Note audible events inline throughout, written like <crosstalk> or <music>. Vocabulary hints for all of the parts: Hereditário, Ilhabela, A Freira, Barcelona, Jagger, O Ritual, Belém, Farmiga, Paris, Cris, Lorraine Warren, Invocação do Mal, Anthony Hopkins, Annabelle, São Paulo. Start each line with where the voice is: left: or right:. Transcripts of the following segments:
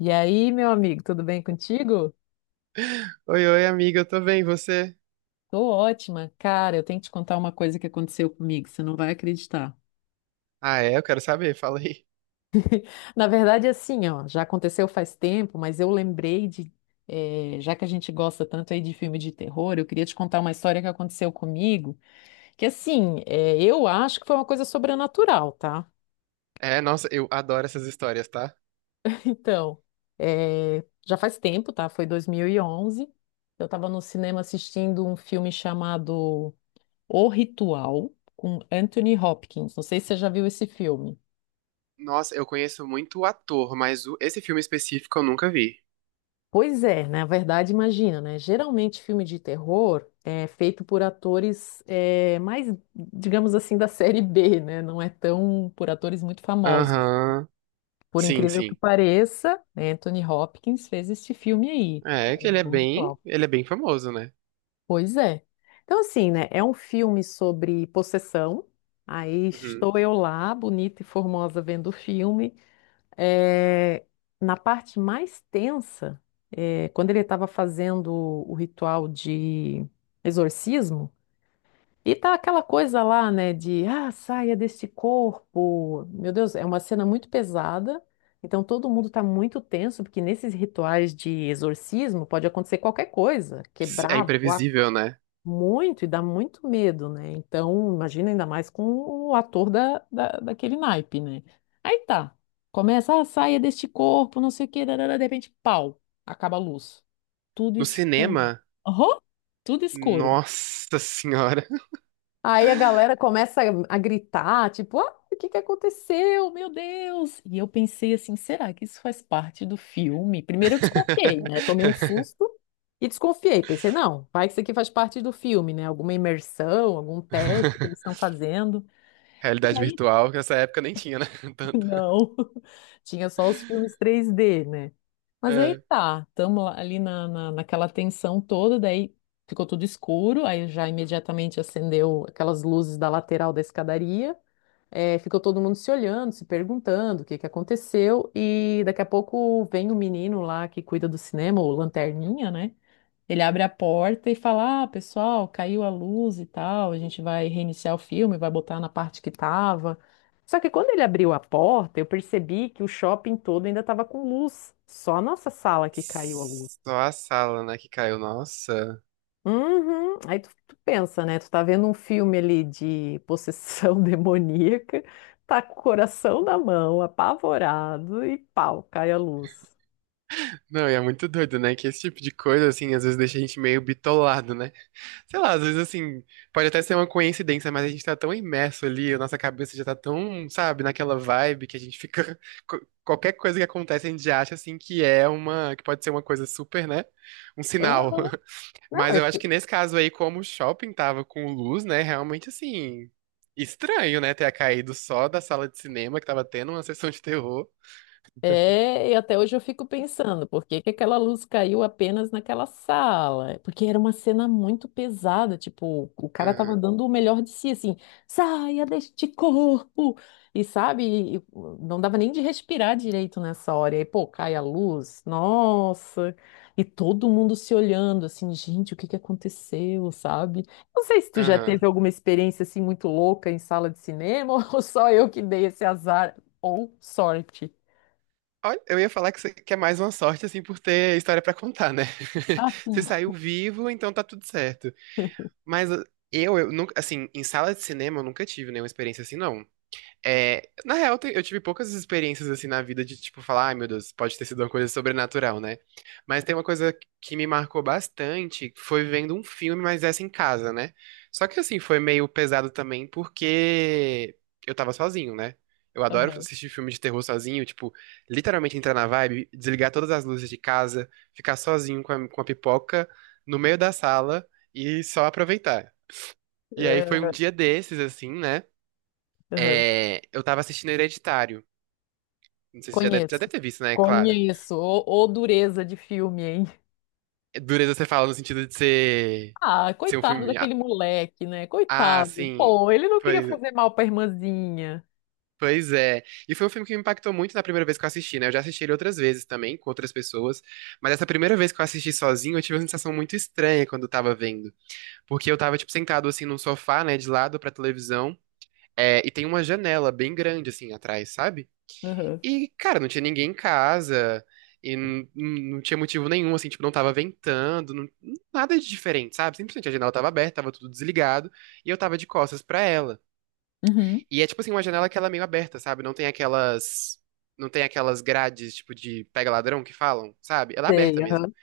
left: E aí, meu amigo, tudo bem contigo?
right: Oi, oi, amiga, eu tô bem, e você?
left: Tô ótima. Cara, eu tenho que te contar uma coisa que aconteceu comigo, você não vai acreditar.
right: Ah, é? Eu quero saber, fala aí.
left: Na verdade, assim, ó, já aconteceu faz tempo, mas eu lembrei de, já que a gente gosta tanto aí de filme de terror, eu queria te contar uma história que aconteceu comigo, que assim, eu acho que foi uma coisa sobrenatural, tá?
right: É, nossa, eu adoro essas histórias, tá?
left: <laughs> Então, já faz tempo, tá? Foi 2011. Eu estava no cinema assistindo um filme chamado O Ritual com Anthony Hopkins. Não sei se você já viu esse filme.
right: Nossa, eu conheço muito o ator, mas esse filme específico eu nunca vi.
left: Pois é, na verdade, imagina, né? Geralmente filme de terror é feito por atores é, mais, digamos assim, da <laughs> série B, né? Não é tão por atores muito famosos.
right: Aham.
left: Por
right: Sim,
left: incrível que
right: sim.
left: pareça, Anthony Hopkins fez este filme aí.
right: É
left: É,
right: que
left: o Ritual.
right: ele é bem famoso, né?
left: Pois é. Então, assim, né? É um filme sobre possessão. Aí
right: Uhum.
left: estou eu lá, bonita e formosa, vendo o filme. É, na parte mais tensa, é, quando ele estava fazendo o ritual de exorcismo, e tá aquela coisa lá, né, de ah, saia deste corpo. Meu Deus, é uma cena muito pesada. Então todo mundo está muito tenso, porque nesses rituais de exorcismo pode acontecer qualquer coisa,
right: É
left: quebrar, voar
right: imprevisível, né?
left: muito, e dá muito medo, né? Então, imagina ainda mais com o ator daquele naipe, né? Aí tá. Começa a saia deste corpo, não sei o quê, darará, de repente, pau, acaba a luz. Tudo
right: No
left: escuro.
right: cinema,
left: Aham, tudo escuro.
right: nossa senhora.
left: Aí a galera começa a gritar, tipo, ah, o que que aconteceu? Meu Deus! E eu pensei assim, será que isso faz parte do filme? Primeiro eu desconfiei, né? Tomei um
right: <laughs>
left: susto. E desconfiei, pensei, não, vai que isso aqui faz parte do filme, né? Alguma imersão, algum teste que eles estão
right: <laughs>
left: fazendo. E
right: Realidade
left: aí,
right: virtual, que nessa época nem tinha, né? <laughs>
left: <laughs>
right: Tanto.
left: não, <laughs> tinha só os filmes 3D, né? Mas aí
right: É.
left: tá, estamos ali naquela tensão toda, daí ficou tudo escuro, aí já imediatamente acendeu aquelas luzes da lateral da escadaria. É, ficou todo mundo se olhando, se perguntando o que que aconteceu, e daqui a pouco vem o menino lá que cuida do cinema, o Lanterninha, né? Ele abre a porta e fala: ah, pessoal, caiu a luz e tal, a gente vai reiniciar o filme, vai botar na parte que tava. Só que quando ele abriu a porta, eu percebi que o shopping todo ainda tava com luz, só a nossa sala que caiu a luz.
right: Só a sala, né, que caiu. Nossa.
left: Uhum. Aí tu pensa, né? Tu tá vendo um filme ali de possessão <laughs> demoníaca, tá com o coração na mão, apavorado e pau, cai a luz.
right: Não, e é muito doido, né? Que esse tipo de coisa, assim, às vezes deixa a gente meio bitolado, né? Sei lá, às vezes, assim, pode até ser uma coincidência, mas a gente tá tão imerso ali, a nossa cabeça já tá tão, sabe, naquela vibe que a gente fica. <laughs> Qualquer coisa que acontece, a gente já acha, assim, que é uma. Que pode ser uma coisa super, né? Um sinal.
left: Aham.
right: <laughs>
left: Não,
right: Mas
left: eu
right: eu acho
left: fiquei.
right: que nesse caso aí, como o shopping tava com luz, né? Realmente assim. Estranho, né? Ter caído só da sala de cinema que tava tendo uma <laughs> sessão de terror.
left: É, e até hoje eu fico pensando, por que que aquela luz caiu apenas naquela sala? Porque era uma cena muito pesada, tipo, o cara tava
right: Aham,
left: dando o melhor de si, assim, saia deste corpo! E sabe, não dava nem de respirar direito nessa hora. E aí, pô, cai a luz, nossa! E todo mundo se olhando, assim, gente, o que que aconteceu, sabe? Não sei se tu já teve
right: aham.
left: alguma experiência, assim, muito louca em sala de cinema, <laughs> ou só eu que dei esse azar, ou sorte.
right: Olha, eu ia falar que, que é mais uma sorte, assim, por ter história pra contar, né? <laughs>
left: Ah,
right: Você
left: sim.
right: saiu vivo, então tá tudo certo. Mas eu nunca, assim, em sala de cinema eu nunca tive nenhuma experiência assim, não. É, na real, eu tive poucas experiências assim na vida de tipo falar, ai meu Deus, pode ter sido uma coisa sobrenatural, né? Mas tem uma coisa que me marcou bastante, foi vendo um filme, mas essa em casa, né? Só que assim, foi meio pesado também porque eu tava sozinho, né? Eu adoro
left: Aham.
right: assistir filme de terror sozinho, tipo, literalmente entrar na vibe, desligar todas as luzes de casa, ficar sozinho com com a pipoca no meio da sala e só aproveitar. E aí foi um
left: É,
right: dia desses, assim, né?
left: aham.
right: É, eu tava assistindo Hereditário. Não sei se você já deve, já
left: Conheço.
right: deve ter visto, né? Claro.
left: Conheço. Ô, ô dureza de filme, hein?
right: É, dureza você fala no sentido
left: Ah,
right: de ser um
left: coitado
right: filme. Ah,
left: daquele moleque, né?
right: ah,
left: Coitado.
right: sim.
left: Pô, ele não queria
right: Pois,
left: fazer mal pra irmãzinha.
right: pois é. E foi um filme que me impactou muito na primeira vez que eu assisti, né? Eu já assisti ele outras vezes também, com outras pessoas. Mas essa primeira vez que eu assisti sozinho, eu tive uma sensação muito estranha quando eu tava vendo. Porque eu tava, tipo, sentado assim num sofá, né? De lado pra televisão. É, e tem uma janela bem grande, assim, atrás, sabe?
left: Aham.
right: E, cara, não tinha ninguém em casa, e não tinha motivo nenhum, assim, tipo, não tava ventando, não nada de diferente, sabe? Simplesmente a janela tava aberta, tava tudo desligado, e eu tava de costas pra ela.
left: Uhum.
right: E é, tipo assim, uma janela que ela é meio aberta, sabe? Não tem aquelas grades, tipo, de pega ladrão que falam, sabe? Ela é aberta
left: Sei,
right: mesmo.
left: aham.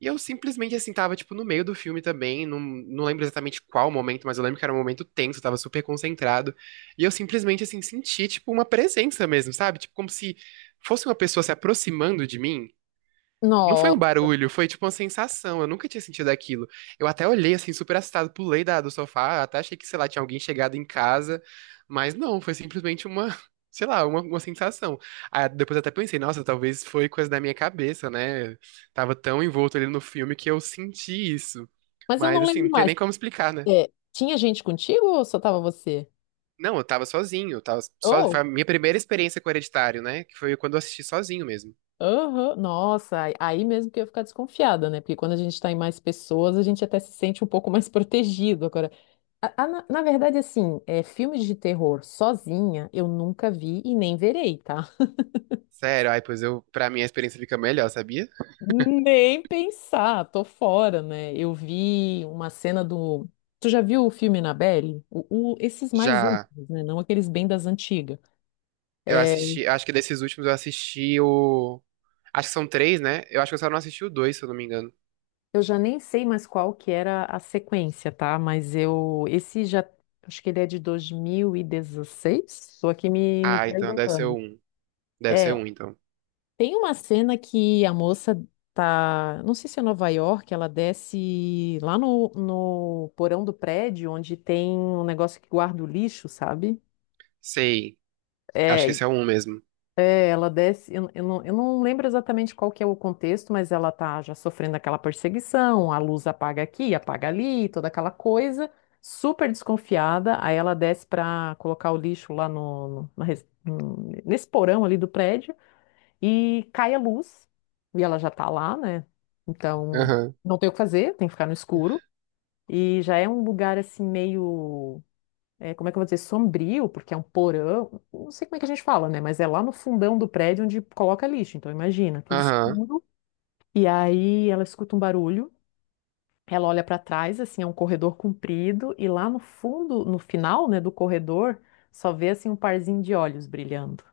right: E eu simplesmente, assim, tava, tipo, no meio do filme também, não lembro exatamente qual momento, mas eu lembro que era um momento tenso, eu tava super concentrado. E eu simplesmente, assim, senti, tipo, uma presença mesmo, sabe? Tipo, como se fosse uma pessoa se aproximando de mim. Não foi um
left: Nossa.
right: barulho, foi tipo uma sensação. Eu nunca tinha sentido aquilo. Eu até olhei assim, super assustado, pulei da, do sofá, até achei que, sei lá, tinha alguém chegado em casa. Mas não, foi simplesmente <laughs> sei lá, uma sensação. Aí depois até pensei, nossa, talvez foi coisa da minha cabeça, né? Tava tão envolto ali no filme que eu senti isso.
left: Mas eu
right: Mas
left: não
right: assim,
left: lembro
right: não tem nem
left: mais.
right: como explicar, né?
left: É, tinha gente contigo ou só tava você?
right: Não, eu tava sozinho. Foi
left: Oh,
right: a minha primeira experiência com Hereditário, né? Que foi quando eu assisti sozinho mesmo.
left: aham. Nossa, aí mesmo que eu ia ficar desconfiada, né? Porque quando a gente tá em mais pessoas, a gente até se sente um pouco mais <laughs> protegido. Agora, A- a- na, na verdade, assim, é, filmes de terror sozinha eu nunca vi e nem verei, tá?
right: Sério, ai, pois eu, pra mim a experiência fica melhor, sabia?
left: Nem pensar, tô fora, né? Eu vi uma cena do. Tu já viu o filme Annabelle? Esses mais
right: Já
left: últimos, né? Não aqueles bem das antigas.
right: eu
left: É,
right: assisti, eu acho que desses últimos eu assisti o. Acho que são três, né? Eu acho que eu só não assisti o dois, se eu não me engano.
left: eu já nem sei mais qual que era a sequência, tá? Mas eu. Esse já. Acho que ele é de 2016. Estou aqui me
right: Ah, então deve ser o
left: perguntando.
right: um. Deve ser
left: É.
right: um, então.
left: Tem uma cena que a moça tá, não sei se é Nova York, ela desce lá no porão do prédio, onde tem um negócio que guarda o lixo, sabe?
right: Sei. Acho
left: É,
right: que
left: e
right: esse é o um mesmo.
left: é, ela desce, eu não lembro exatamente qual que é o contexto, mas ela tá já sofrendo aquela perseguição, a luz apaga aqui, apaga ali, toda aquela coisa, super desconfiada, aí ela desce pra colocar o lixo lá no, no- na res- no- nesse porão ali do prédio, e cai a luz, e ela já tá lá, né? Então,
right: Aham.
left: não tem o que fazer, tem que ficar no escuro. E já é um lugar assim meio, é, como é que eu vou dizer, sombrio, porque é um porão, não sei como é que a gente fala, né? Mas é lá no fundão do prédio onde coloca lixo. Então, imagina, tudo
right: Aham.
left: escuro. E aí ela escuta um barulho. Ela olha para trás, assim, é um corredor comprido, e lá no fundo, no final, né, do corredor, só vê assim um parzinho de olhos brilhando.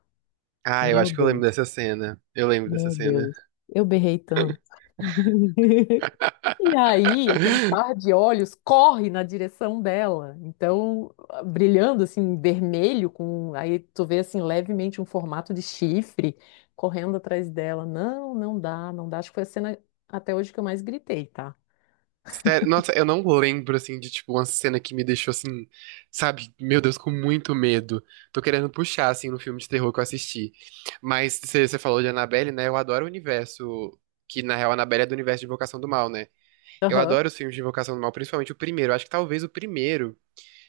right: Ah, eu
left: Meu
right: acho que eu lembro
left: Deus,
right: dessa cena. Eu lembro dessa
left: meu
right: cena.
left: Deus. Eu berrei tanto. <laughs> E aí, aquele par
right: <laughs>
left: de olhos corre na direção dela. Então, brilhando assim, vermelho, com aí tu vê assim levemente um formato de chifre correndo atrás dela. Não, não dá, não dá. Acho que foi a cena até hoje que eu mais gritei, tá?
right: Sério, nossa, eu não lembro, assim, de, tipo, uma cena que me deixou, assim, sabe, meu Deus, com muito medo. Tô querendo puxar, assim, no filme de terror que eu assisti. Mas você falou de Annabelle, né? Eu adoro o universo, que na real a Annabelle é do universo de Invocação do Mal, né? Eu
left: Aham,
right: adoro os filmes de Invocação do Mal, principalmente o primeiro. Acho que talvez o primeiro.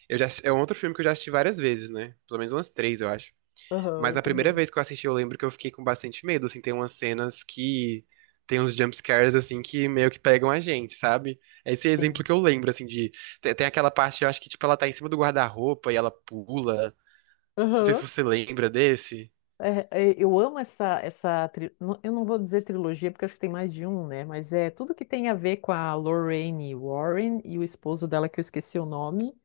right: Eu já, é um outro filme que eu já assisti várias vezes, né? Pelo menos umas três, eu acho.
left: aham,
right: Mas
left: eu
right: na primeira
left: também.
right: vez que eu assisti, eu lembro que eu fiquei com bastante medo. Assim, tem umas cenas que. Tem uns jumpscares, assim, que meio que pegam a gente, sabe? Esse é exemplo
left: Sim.
right: que eu lembro, assim, de. Tem aquela parte, eu acho que, tipo, ela tá em cima do guarda-roupa e ela pula. Não sei se
left: Aham.
right: você lembra desse.
left: É, é, eu amo essa, tri- não- eu não vou dizer trilogia, porque acho que tem mais de um, né? Mas é tudo que tem a ver com a Lorraine Warren e o esposo dela, que eu esqueci o nome.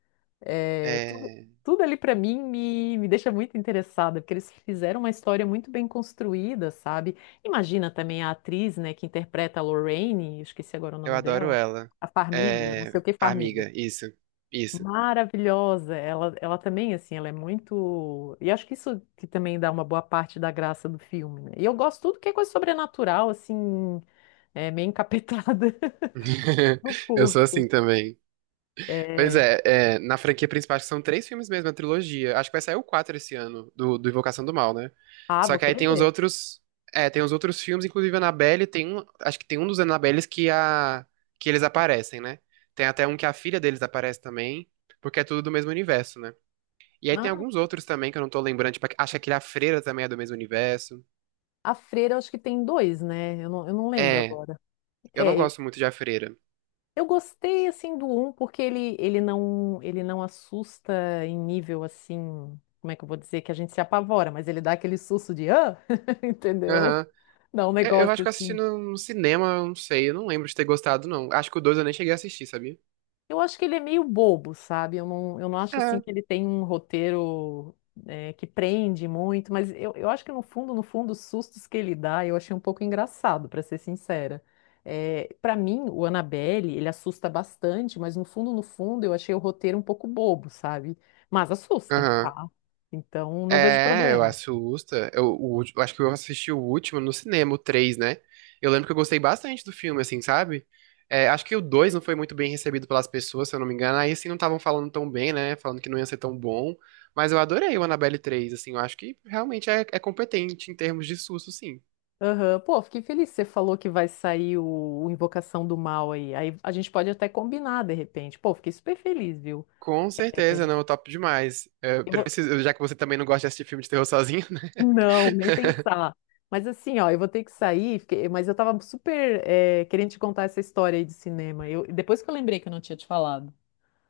left: É, tudo,
right: É.
left: tudo ali pra mim me deixa muito interessada, porque eles fizeram uma história muito bem construída, sabe? Imagina também a atriz, né, que interpreta a Lorraine, eu esqueci agora o
right: Eu
left: nome
right: adoro
left: dela,
right: ela.
left: a Farmiga, não
right: É.
left: sei o que Farmiga.
right: Farmiga, isso. Isso.
left: Maravilhosa. Ela também, assim, ela é muito. E acho que isso que também dá uma boa parte da graça do filme, né? E eu gosto tudo que é coisa sobrenatural, assim, meio encapetada. <laughs>
right: <laughs>
left: Eu
right: Eu sou
left: curto.
right: assim também. Pois
left: É...
right: é, é, na franquia principal acho que são três filmes mesmo, a trilogia. Acho que vai sair o 4 esse ano, do Invocação do Mal, né?
left: Ah,
right: Só
left: vou
right: que aí
left: querer
right: tem os
left: ver.
right: outros. É, tem os outros filmes, inclusive Annabelle, tem um. Acho que tem um dos Annabelles que a. Que eles aparecem, né? Tem até um que a filha deles aparece também, porque é tudo do mesmo universo, né? E aí tem
left: Ah,
right: alguns outros também que eu não tô lembrando, tipo, acho que aquele A Freira também é do mesmo universo.
left: a Freira, eu acho que tem dois, né? Eu não lembro
right: É,
left: agora.
right: eu não
left: É,
right: gosto muito de A Freira.
left: eu gostei, assim, do um, porque ele não assusta em nível, assim, como é que eu vou dizer, que a gente se apavora, mas ele dá aquele susto de, ah, <laughs> entendeu?
right: Aham.
left: Dá um
right: É, eu acho
left: negócio
right: que eu assisti
left: assim.
right: no cinema, eu não sei, eu não lembro de ter gostado, não. Acho que o 2 eu nem cheguei a assistir, sabia?
left: Eu acho que ele é meio bobo, sabe? Eu não acho assim
right: É.
left: que ele tem um roteiro que prende muito, mas eu acho que no fundo, no fundo, os sustos que ele dá, eu achei um pouco engraçado, pra ser sincera. É, para mim, o Annabelle, ele assusta bastante, mas no fundo, no fundo, eu achei o roteiro um pouco bobo, sabe? Mas assusta,
right: Aham.
left: tá? Então, não vejo
right: É, eu
left: problema.
right: assusta. Eu, eu acho que eu assisti o último no cinema, o 3, né? Eu lembro que eu gostei bastante do filme, assim, sabe? É, acho que o 2 não foi muito bem recebido pelas pessoas, se eu não me engano. Aí, assim, não estavam falando tão bem, né? Falando que não ia ser tão bom. Mas eu adorei o Annabelle 3, assim. Eu acho que realmente é competente em termos de susto, sim.
left: Aham, pô, fiquei feliz que você falou que vai sair o Invocação do Mal aí. Aí a gente pode até combinar de repente. Pô, fiquei super feliz, viu?
right: Com certeza, não, top demais. É,
left: Eu vou-
right: preciso- já que você também não gosta de assistir filme de terror sozinho, né?
left: Não, nem pensar. Mas assim, ó, eu vou ter que sair, fiquei- mas eu tava super querendo te contar essa história aí de cinema. Eu, depois que eu lembrei que eu não tinha te falado.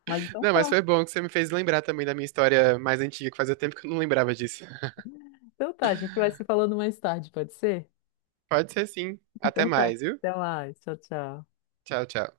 left: Mas
right: <laughs> Não, mas foi bom que você me fez lembrar também da minha história mais antiga, que fazia tempo que eu não lembrava disso.
left: então tá, a gente vai se falando mais tarde, pode ser?
right: Pode ser sim. Até
left: Então tá,
right: mais, viu?
left: até mais, tchau, tchau.
right: Tchau, tchau.